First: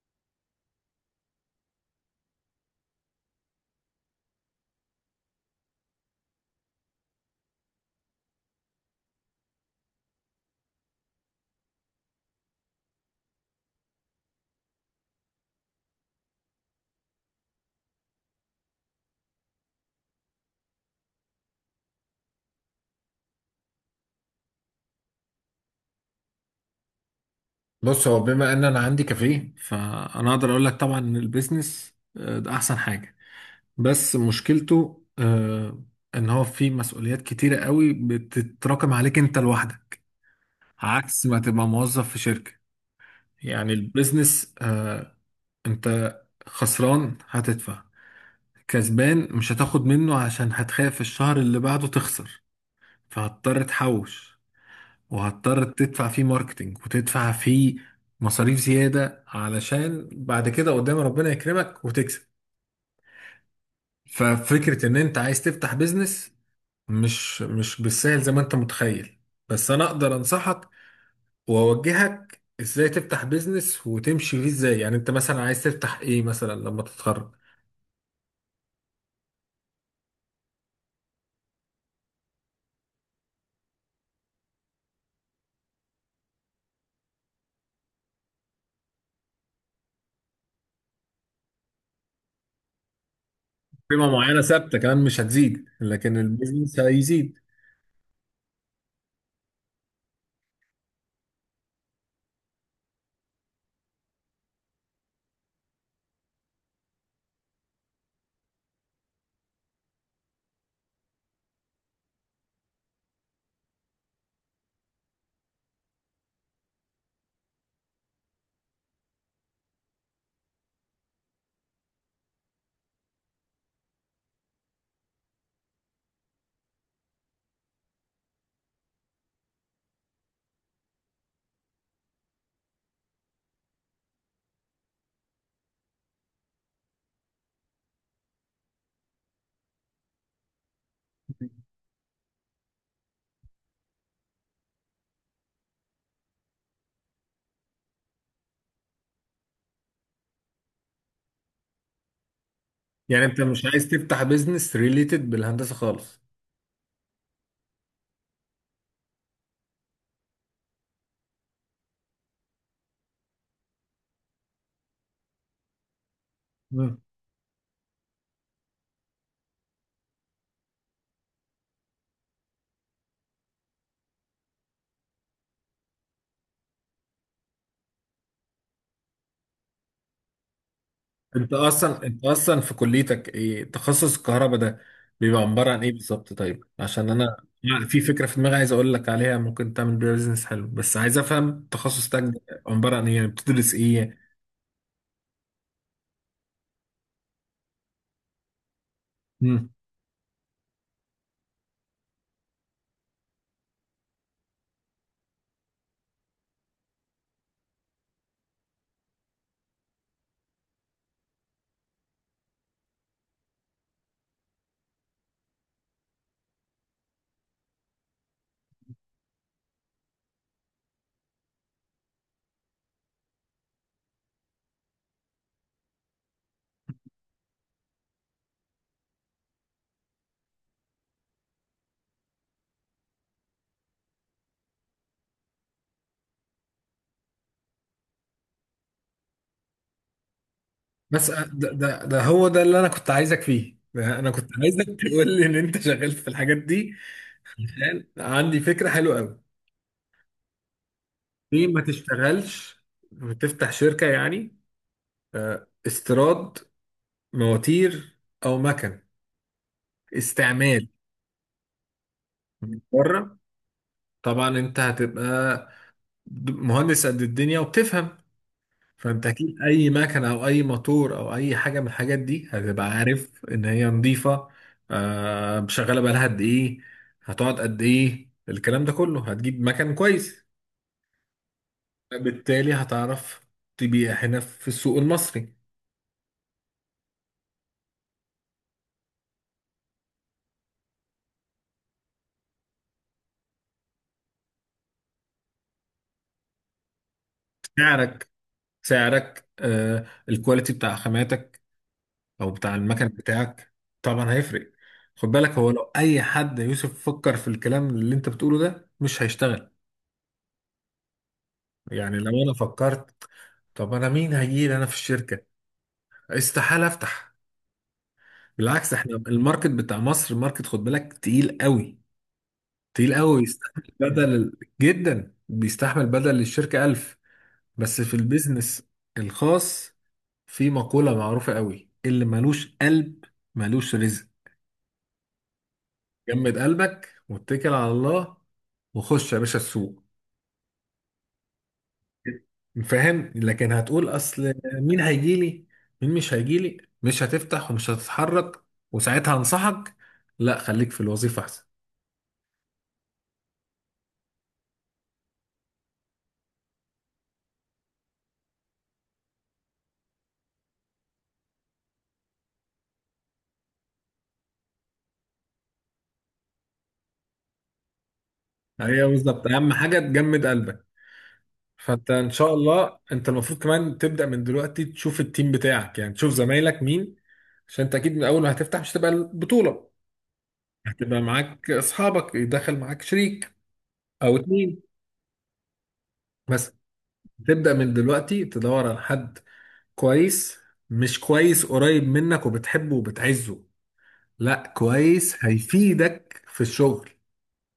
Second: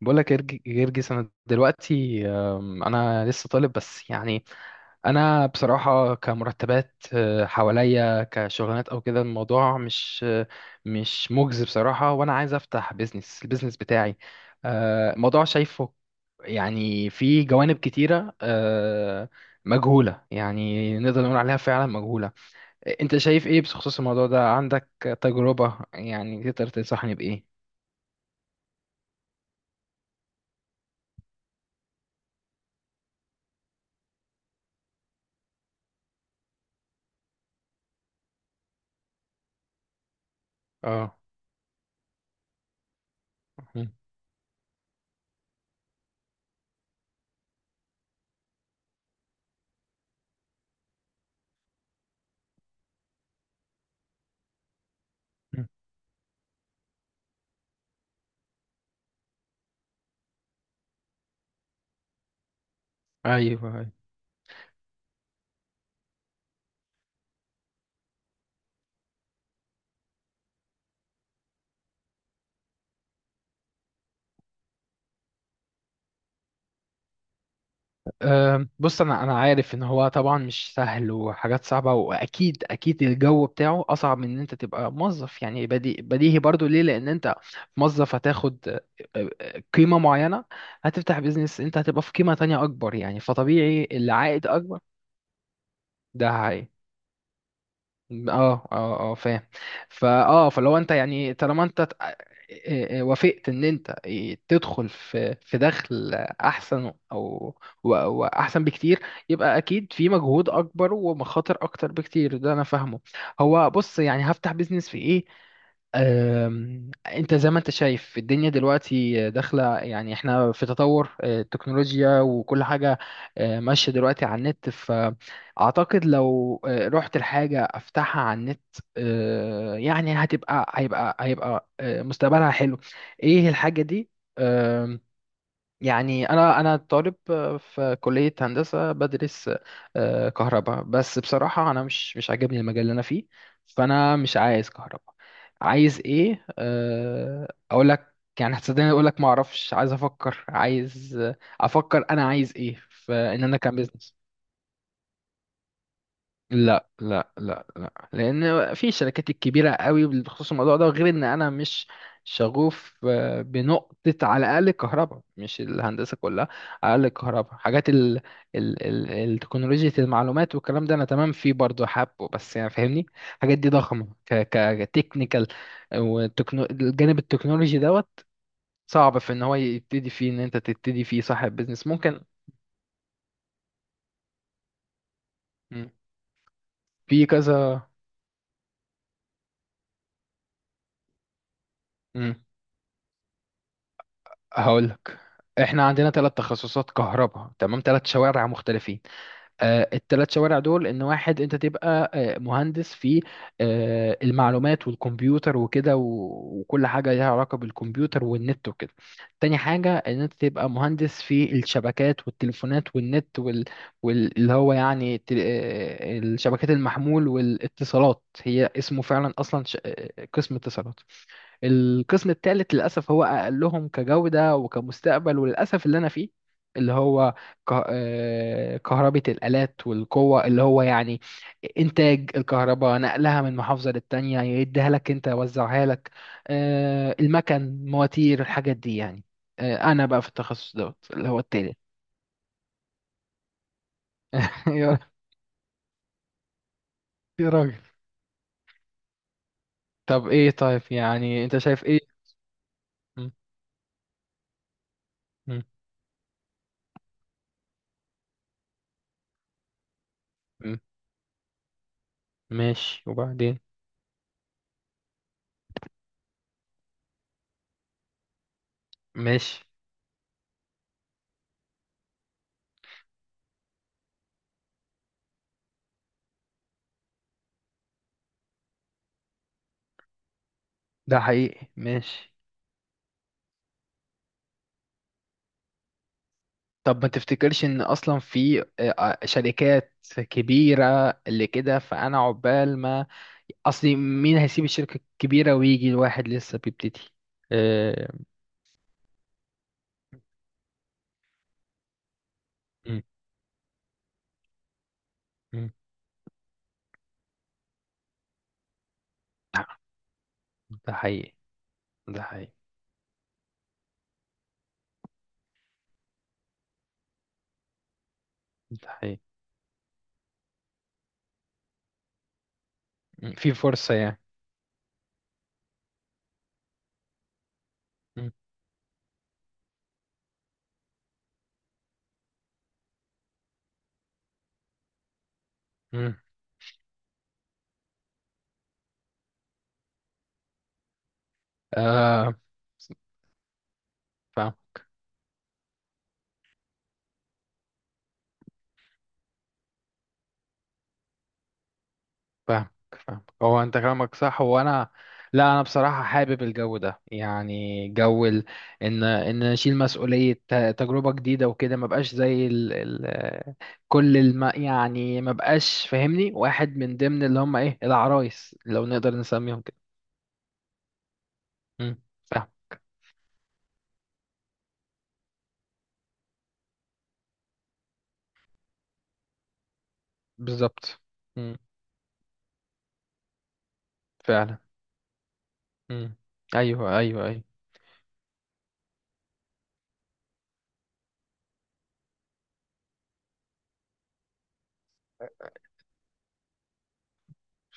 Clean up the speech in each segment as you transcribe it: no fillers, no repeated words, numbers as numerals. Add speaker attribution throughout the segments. Speaker 1: بقول لك جرجس، انا دلوقتي انا لسه طالب بس. يعني انا بصراحه كمرتبات حواليا كشغلانات او كده، الموضوع مش مجزي بصراحه. وانا عايز افتح بيزنس، البيزنس بتاعي الموضوع شايفه. يعني في جوانب كتيره مجهوله، يعني نقدر نقول عليها فعلا مجهوله. انت شايف ايه بخصوص الموضوع ده؟ عندك تجربه؟ يعني تقدر تنصحني بايه؟
Speaker 2: بص، هو بما ان انا عندي كافيه فانا اقدر اقول لك طبعا ان البيزنس ده احسن حاجه. بس مشكلته ان هو فيه مسؤوليات كتيره قوي بتتراكم عليك انت لوحدك،
Speaker 1: اه.
Speaker 2: عكس ما تبقى موظف في شركه. يعني
Speaker 1: مم.
Speaker 2: البيزنس انت خسران هتدفع، كسبان مش هتاخد منه عشان هتخاف الشهر اللي بعده تخسر، فهتضطر تحوش، وهتضطر
Speaker 1: مم.
Speaker 2: تدفع فيه ماركتينج وتدفع فيه مصاريف زيادة علشان بعد كده قدام ربنا يكرمك وتكسب.
Speaker 1: ايوه، أيوه.
Speaker 2: ففكرة ان انت عايز تفتح بيزنس مش بالسهل زي ما انت متخيل. بس انا اقدر انصحك واوجهك ازاي تفتح بيزنس وتمشي فيه ازاي. يعني انت مثلا عايز تفتح ايه مثلا لما تتخرج؟
Speaker 1: بص، انا عارف ان هو طبعا مش سهل وحاجات صعبه، واكيد اكيد الجو بتاعه اصعب من ان انت تبقى موظف. يعني بديهي برضو ليه، لان انت موظف هتاخد أه، أه، قيمه معينه. هتفتح بيزنس، انت هتبقى في قيمه تانية اكبر، يعني فطبيعي
Speaker 2: قيمة معينة
Speaker 1: العائد
Speaker 2: ثابتة
Speaker 1: اكبر.
Speaker 2: كمان مش هتزيد، لكن
Speaker 1: ده.
Speaker 2: البيزنس هيزيد.
Speaker 1: اه، اه، اه، فاهم. فلو انت يعني، طالما انت وافقت ان انت تدخل في دخل احسن، او واحسن بكتير، يبقى اكيد في مجهود اكبر ومخاطر اكتر بكتير، ده انا فاهمه. هو بص، يعني هفتح بيزنس في ايه؟ انت زي ما انت شايف الدنيا دلوقتي داخله، يعني احنا في تطور التكنولوجيا وكل حاجه ماشيه دلوقتي على النت. اعتقد لو رحت الحاجه افتحها على النت يعني هتبقى هيبقى هيبقى مستقبلها حلو. ايه الحاجه دي؟ آم، يعني انا طالب في كليه هندسه، بدرس كهرباء، بس بصراحه انا مش عاجبني المجال اللي انا فيه. فانا مش عايز كهرباء. عايز ايه اقول لك؟ يعني هتصدقني اقول لك ما اعرفش، عايز افكر عايز آه، افكر انا عايز ايه،
Speaker 2: يعني انت
Speaker 1: فان انا
Speaker 2: مش
Speaker 1: كان.
Speaker 2: عايز تفتح بيزنس ريليتد بالهندسة خالص؟
Speaker 1: لا، لا، لا، لا، لان في شركات الكبيره قوي بخصوص الموضوع ده، غير ان انا مش شغوف بنقطه، على الاقل الكهرباء مش الهندسه كلها. على
Speaker 2: مم.
Speaker 1: الاقل الكهرباء، حاجات ال ال ال التكنولوجيا المعلومات والكلام ده، انا تمام فيه برضه حابه. بس يعني فاهمني، الحاجات دي ضخمه ك ك تكنيكال، والجانب التكنولوجي دوت صعب في ان هو يبتدي فيه، ان انت تبتدي فيه
Speaker 2: انت
Speaker 1: صاحب بيزنس
Speaker 2: اصلا،
Speaker 1: ممكن.
Speaker 2: في كليتك ايه تخصص الكهرباء ده؟ بيبقى عبارة عن
Speaker 1: مم.
Speaker 2: ايه بالظبط؟ طيب عشان
Speaker 1: في
Speaker 2: انا يعني
Speaker 1: كذا.
Speaker 2: في فكرة في دماغي عايز اقول لك عليها، ممكن تعمل بيها بيزنس حلو، بس عايز افهم تخصص تاج
Speaker 1: مم.
Speaker 2: ده عبارة عن ايه، يعني بتدرس ايه؟
Speaker 1: هقولك، احنا عندنا ثلاث تخصصات كهرباء، تمام؟ ثلاث شوارع مختلفين.
Speaker 2: مم.
Speaker 1: الثلاث شوارع دول، ان واحد انت تبقى مهندس في المعلومات والكمبيوتر وكده، وكل حاجة ليها علاقة بالكمبيوتر والنت وكده. تاني حاجة، ان انت تبقى مهندس في الشبكات والتليفونات والنت اللي هو يعني الشبكات المحمول والاتصالات، هي اسمه فعلا اصلا قسم اتصالات. القسم الثالث للأسف هو أقلهم كجودة وكمستقبل، وللأسف اللي أنا فيه، اللي هو كهربة الآلات والقوة، اللي هو يعني إنتاج الكهرباء، نقلها من محافظة للتانية، يديها لك أنت، يوزعها لك المكن، مواتير، الحاجات دي يعني. أنا بقى في التخصص دوت اللي
Speaker 2: بس
Speaker 1: هو
Speaker 2: ده,
Speaker 1: التالت.
Speaker 2: ده ده هو ده اللي انا كنت عايزك فيه، ده انا كنت عايزك
Speaker 1: يا
Speaker 2: تقول لي ان انت شغال في الحاجات دي.
Speaker 1: يا راجل.
Speaker 2: عشان عندي فكرة حلوة قوي.
Speaker 1: طب إيه؟ طيب يعني أنت
Speaker 2: ليه ما
Speaker 1: شايف إيه؟
Speaker 2: تشتغلش
Speaker 1: م-
Speaker 2: وتفتح شركة يعني
Speaker 1: م-
Speaker 2: استيراد مواتير او مكن
Speaker 1: م-
Speaker 2: استعمال
Speaker 1: ماشي،
Speaker 2: بره؟
Speaker 1: وبعدين؟
Speaker 2: طبعا انت هتبقى مهندس قد الدنيا وبتفهم، فانت اكيد
Speaker 1: ماشي.
Speaker 2: اي مكنه او اي موتور او اي حاجه من الحاجات دي هتبقى عارف ان هي نظيفه، آه شغاله بقالها قد ايه، هتقعد قد ايه، الكلام ده كله. هتجيب مكن كويس،
Speaker 1: ده حقيقي. ماشي.
Speaker 2: بالتالي هتعرف تبيع هنا في السوق المصري.
Speaker 1: طب ما تفتكرش ان اصلا في شركات كبيرة اللي كده؟ فانا عقبال ما اصلي، مين هيسيب الشركة الكبيرة ويجي الواحد لسه بيبتدي؟ آه،
Speaker 2: سعرك سعرك آه الكواليتي بتاع خاماتك او بتاع
Speaker 1: مم.
Speaker 2: المكن بتاعك طبعا هيفرق. خد بالك، هو
Speaker 1: مم.
Speaker 2: لو اي حد يا يوسف فكر في الكلام اللي انت بتقوله ده مش هيشتغل.
Speaker 1: ده حقيقي.
Speaker 2: يعني
Speaker 1: ده
Speaker 2: لو انا
Speaker 1: حقيقي.
Speaker 2: فكرت طب انا مين هيجي لي انا في الشركه، استحاله افتح.
Speaker 1: ده
Speaker 2: بالعكس احنا
Speaker 1: حقيقي.
Speaker 2: الماركت بتاع مصر ماركت، خد بالك، تقيل قوي، تقيل
Speaker 1: مم،
Speaker 2: قوي،
Speaker 1: في
Speaker 2: يستحمل
Speaker 1: فرصة يعني.
Speaker 2: بدل جدا، بيستحمل بدل للشركه ألف. بس في
Speaker 1: مم.
Speaker 2: البيزنس الخاص في مقولة معروفة قوي، اللي ملوش قلب ملوش رزق.
Speaker 1: مم.
Speaker 2: جمد قلبك واتكل على الله وخش يا باشا السوق.
Speaker 1: آه.
Speaker 2: فاهم؟ لكن هتقول اصل مين هيجيلي مين مش هيجيلي، مش هتفتح ومش هتتحرك، وساعتها انصحك لا خليك في الوظيفة احسن.
Speaker 1: فاهمك، فاهمك. هو انت كلامك صح. هو انا، لا انا بصراحه حابب الجو ده، يعني جو ان اشيل مسؤوليه، تجربه جديده وكده، ما بقاش زي كل يعني ما بقاش فاهمني، واحد من ضمن اللي هم ايه، العرايس لو
Speaker 2: هي
Speaker 1: نقدر
Speaker 2: بالظبط
Speaker 1: نسميهم
Speaker 2: اهم
Speaker 1: كده.
Speaker 2: حاجة تجمد قلبك.
Speaker 1: امم.
Speaker 2: فانت ان
Speaker 1: فاهم.
Speaker 2: شاء الله انت المفروض كمان تبدأ من دلوقتي تشوف التيم بتاعك، يعني تشوف زمايلك مين، عشان انت اكيد من اول ما هتفتح مش هتبقى البطولة،
Speaker 1: بالظبط.
Speaker 2: هتبقى
Speaker 1: امم.
Speaker 2: معاك اصحابك، يدخل معاك شريك او
Speaker 1: فعلا.
Speaker 2: اتنين.
Speaker 1: امم.
Speaker 2: بس
Speaker 1: ايوه، ايوه، ايوه.
Speaker 2: تبدأ من دلوقتي تدور على حد كويس. مش كويس قريب منك وبتحبه وبتعزه، لا، كويس هيفيدك في الشغل.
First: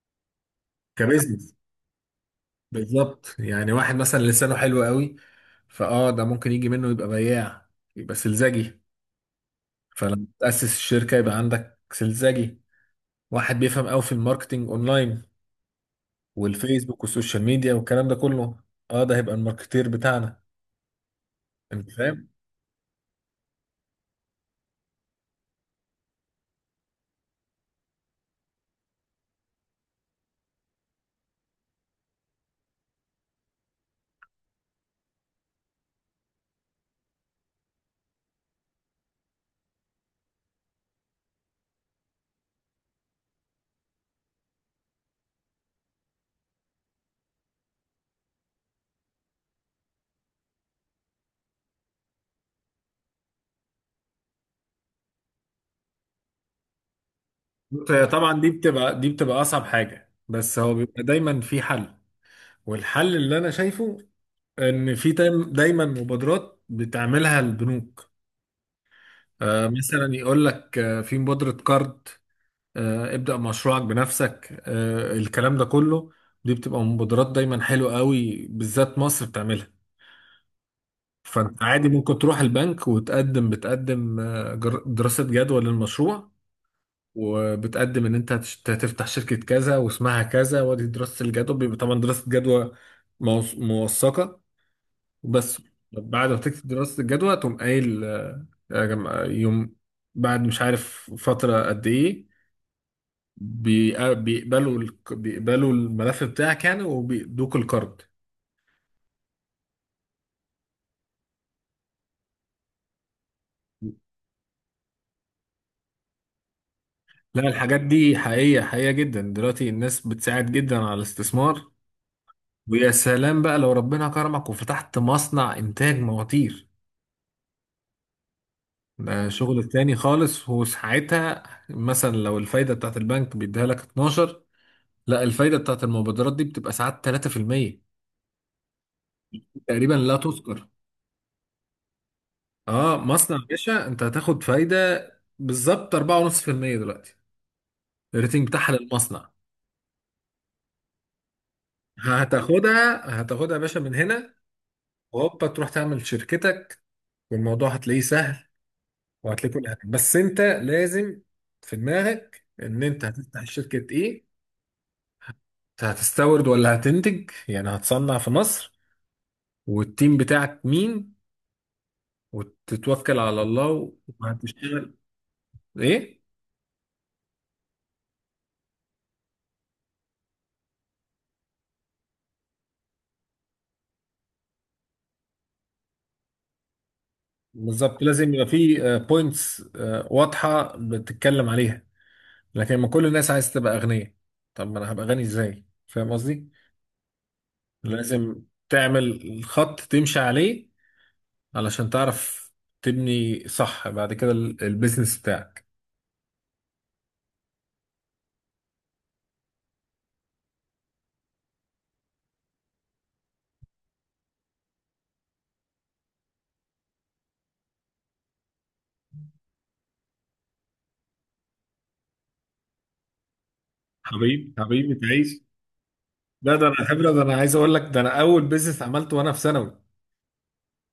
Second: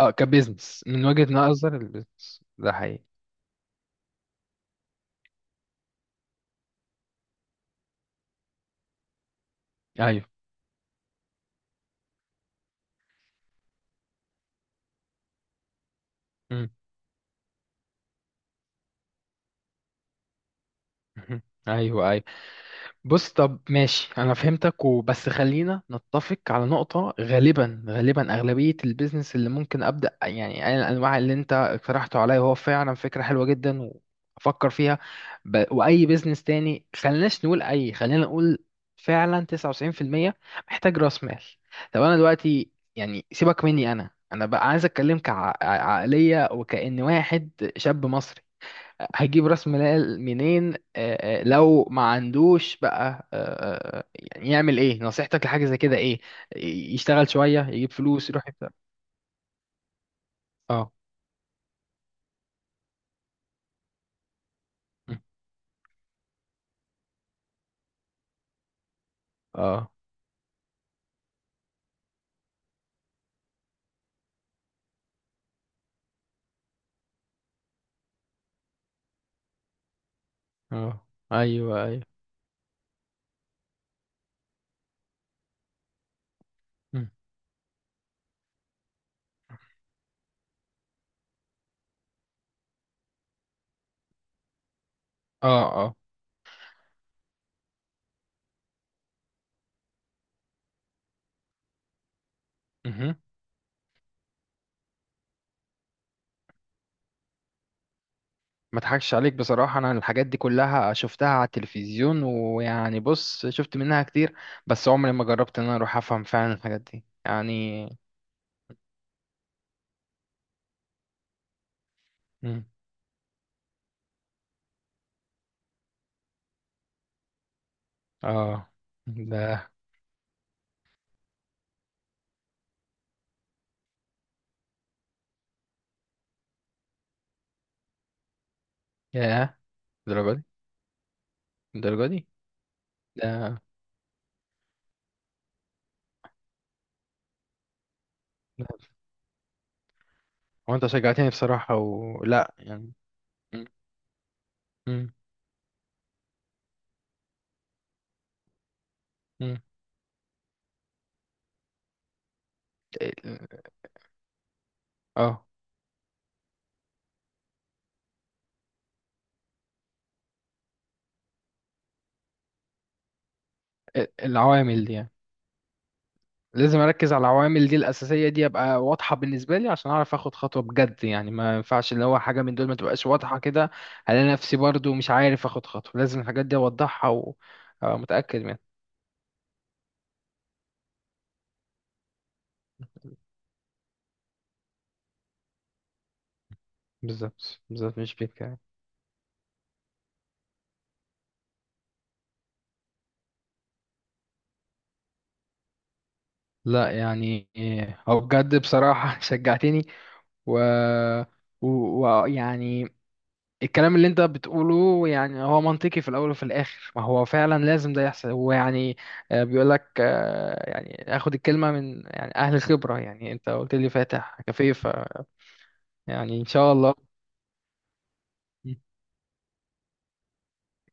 Speaker 1: اه، كبزنس من وجهه
Speaker 2: كبزنس،
Speaker 1: نظر البزنس ده حقيقي.
Speaker 2: بالظبط. يعني واحد مثلا لسانه حلو قوي، فاه ده ممكن يجي منه يبقى بياع، يبقى سلزجي،
Speaker 1: ايوه.
Speaker 2: فلما تأسس الشركة يبقى عندك سلزجي. واحد بيفهم قوي في الماركتينج اونلاين
Speaker 1: امم.
Speaker 2: والفيسبوك والسوشيال ميديا والكلام ده كله، اه ده هيبقى الماركتير بتاعنا. انت
Speaker 1: ايوه.
Speaker 2: فاهم؟
Speaker 1: بص، طب ماشي، انا فهمتك. وبس خلينا نتفق على نقطة، غالبا غالبا اغلبية البيزنس اللي ممكن ابدأ، يعني أي الانواع اللي انت اقترحته عليا هو فعلا فكرة حلوة جدا وافكر فيها. واي بيزنس تاني، خليناش نقول، اي خلينا نقول فعلا 99% محتاج راس مال. طب انا دلوقتي يعني، سيبك مني، انا بقى عايز اتكلم كعقلية، وكأن واحد شاب مصري، هجيب راس مال منين لو ما عندوش بقى يعني يعمل ايه؟ نصيحتك لحاجة زي كده ايه؟ يشتغل شوية
Speaker 2: بص،
Speaker 1: يجيب
Speaker 2: هي
Speaker 1: فلوس
Speaker 2: طبعا
Speaker 1: يروح
Speaker 2: دي
Speaker 1: يبدأ؟
Speaker 2: بتبقى دي بتبقى اصعب حاجه، بس هو
Speaker 1: اه.
Speaker 2: بيبقى دايما في حل. والحل اللي انا شايفه ان في
Speaker 1: م.
Speaker 2: دايما مبادرات بتعملها البنوك. آه
Speaker 1: اه.
Speaker 2: مثلا يقول لك آه في مبادره كارد، آه ابدا مشروعك بنفسك، آه الكلام ده كله. دي بتبقى مبادرات دايما حلوه قوي، بالذات مصر بتعملها.
Speaker 1: اه.
Speaker 2: فانت
Speaker 1: ايوه.
Speaker 2: عادي
Speaker 1: ايوه.
Speaker 2: ممكن تروح البنك وتقدم دراسه جدوى للمشروع،
Speaker 1: م.
Speaker 2: وبتقدم ان انت هتفتح شركة كذا واسمها كذا، وادي دراسة الجدوى، بيبقى طبعا دراسة جدوى موثقة.
Speaker 1: اه.
Speaker 2: بس
Speaker 1: اه.
Speaker 2: بعد ما تكتب دراسة الجدوى تقوم قايل يا جماعة يوم بعد، مش عارف فترة قد ايه،
Speaker 1: مهم.
Speaker 2: بيقبلوا الملف بتاعك يعني، وبيدوك القرض.
Speaker 1: ما اضحكش عليك بصراحة، انا الحاجات دي كلها شفتها على التلفزيون، ويعني بص، شفت منها كتير، بس عمري ما جربت ان انا اروح افهم فعلا الحاجات دي
Speaker 2: لا الحاجات
Speaker 1: يعني.
Speaker 2: دي حقيقية، حقيقية جدا، دلوقتي الناس بتساعد جدا على الاستثمار.
Speaker 1: م.
Speaker 2: ويا سلام بقى لو ربنا كرمك وفتحت مصنع إنتاج مواتير،
Speaker 1: اه.
Speaker 2: ده شغل
Speaker 1: ده.
Speaker 2: تاني خالص. وساعتها مثلا لو الفايدة بتاعت البنك بيديها لك 12، لا الفايدة بتاعت المبادرات دي بتبقى ساعات 3%
Speaker 1: ياه.
Speaker 2: تقريبا، لا
Speaker 1: الدرجة دي؟
Speaker 2: تذكر.
Speaker 1: الدرجة دي؟
Speaker 2: اه مصنع يا
Speaker 1: ده.
Speaker 2: باشا انت هتاخد فايدة بالظبط 4.5% دلوقتي الريتنج بتاعها للمصنع.
Speaker 1: هو انت شجعتني بصراحة ولا يعني؟
Speaker 2: هتاخدها هتاخدها يا
Speaker 1: م-
Speaker 2: باشا من هنا
Speaker 1: م-
Speaker 2: وهوبا تروح تعمل شركتك، والموضوع هتلاقيه سهل، وهتلاقيه
Speaker 1: م.
Speaker 2: كل حاجة. بس انت لازم في دماغك ان انت هتفتح
Speaker 1: ال-
Speaker 2: شركة ايه،
Speaker 1: اه
Speaker 2: انت هتستورد ولا هتنتج يعني هتصنع في مصر، والتيم بتاعك مين، وتتوكل على الله
Speaker 1: العوامل دي
Speaker 2: وهتشتغل.
Speaker 1: يعني،
Speaker 2: ايه
Speaker 1: لازم اركز على العوامل دي الاساسية دي، ابقى واضحة بالنسبة لي عشان اعرف اخد خطوة بجد. يعني ما ينفعش اللي هو حاجة من دول ما تبقاش واضحة كده، الاقي نفسي برضو مش عارف اخد خطوة. لازم الحاجات دي اوضحها
Speaker 2: بالظبط لازم
Speaker 1: ومتأكد
Speaker 2: يبقى
Speaker 1: منها.
Speaker 2: في بوينتس واضحة بتتكلم عليها. لكن ما كل الناس عايز تبقى أغنية، طب ما انا هبقى غني ازاي، فاهم قصدي؟
Speaker 1: بالظبط، بالظبط، مش بيك
Speaker 2: لازم
Speaker 1: يعني.
Speaker 2: تعمل الخط تمشي عليه علشان تعرف تبني صح بعد كده البيزنس بتاعك.
Speaker 1: لا يعني إيه، هو بجد بصراحة شجعتني. و ويعني الكلام اللي انت بتقوله يعني هو منطقي، في الاول وفي الاخر ما هو فعلا لازم ده يحصل. هو يعني بيقول لك، يعني اخد الكلمه من يعني اهل الخبره، يعني انت قلت لي فاتح
Speaker 2: حبيبي
Speaker 1: كافيه، ف
Speaker 2: حبيبي تعيش.
Speaker 1: يعني ان
Speaker 2: لا ده
Speaker 1: شاء
Speaker 2: انا
Speaker 1: الله.
Speaker 2: خبره، ده انا عايز اقول لك ده انا اول بيزنس عملته وانا في ثانوي.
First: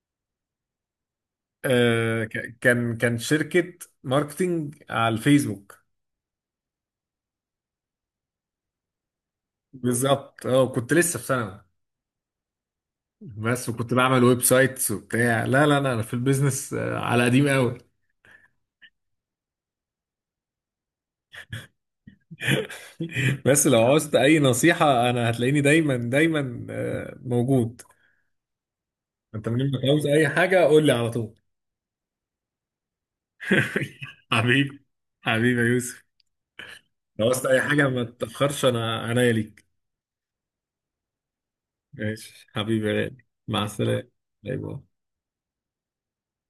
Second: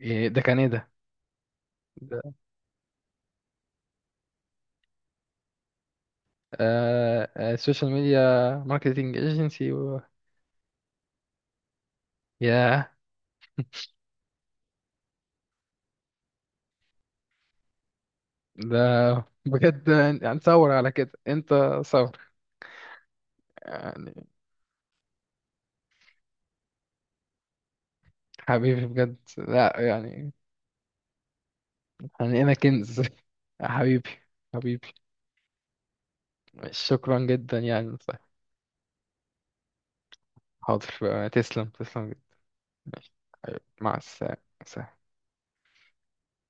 Speaker 1: إيه ده؟ كان ايه ده ده،
Speaker 2: كان شركه ماركتينج على الفيسبوك.
Speaker 1: آه، آه، السوشيال ميديا، ماركتنج ايجنسي
Speaker 2: بالظبط، اه كنت لسه في ثانوي،
Speaker 1: ياه.
Speaker 2: بس وكنت بعمل ويب سايتس وبتاع، لا لا لا انا في البيزنس على قديم قوي.
Speaker 1: ده بجد. يعني تصور على كده انت، صور.
Speaker 2: بس لو عاوزت
Speaker 1: يعني
Speaker 2: اي نصيحه انا هتلاقيني دايما، دايما موجود.
Speaker 1: حبيبي بجد،
Speaker 2: انت منين
Speaker 1: لا
Speaker 2: عاوز اي
Speaker 1: يعني
Speaker 2: حاجه قول لي على طول.
Speaker 1: يعني انا كنز حبيبي.
Speaker 2: حبيبي.
Speaker 1: حبيبي.
Speaker 2: حبيبي يا يوسف.
Speaker 1: شكرا
Speaker 2: لو عاوزت
Speaker 1: جدا
Speaker 2: اي حاجه
Speaker 1: يعني،
Speaker 2: ما
Speaker 1: طيب.
Speaker 2: تتاخرش، انا عناية ليك.
Speaker 1: حاضر، تسلم، تسلم جدا.
Speaker 2: ماشي حبيبي يا غالي. مع
Speaker 1: مع
Speaker 2: السلامة.
Speaker 1: السلامة.
Speaker 2: باي باي.
Speaker 1: سلام.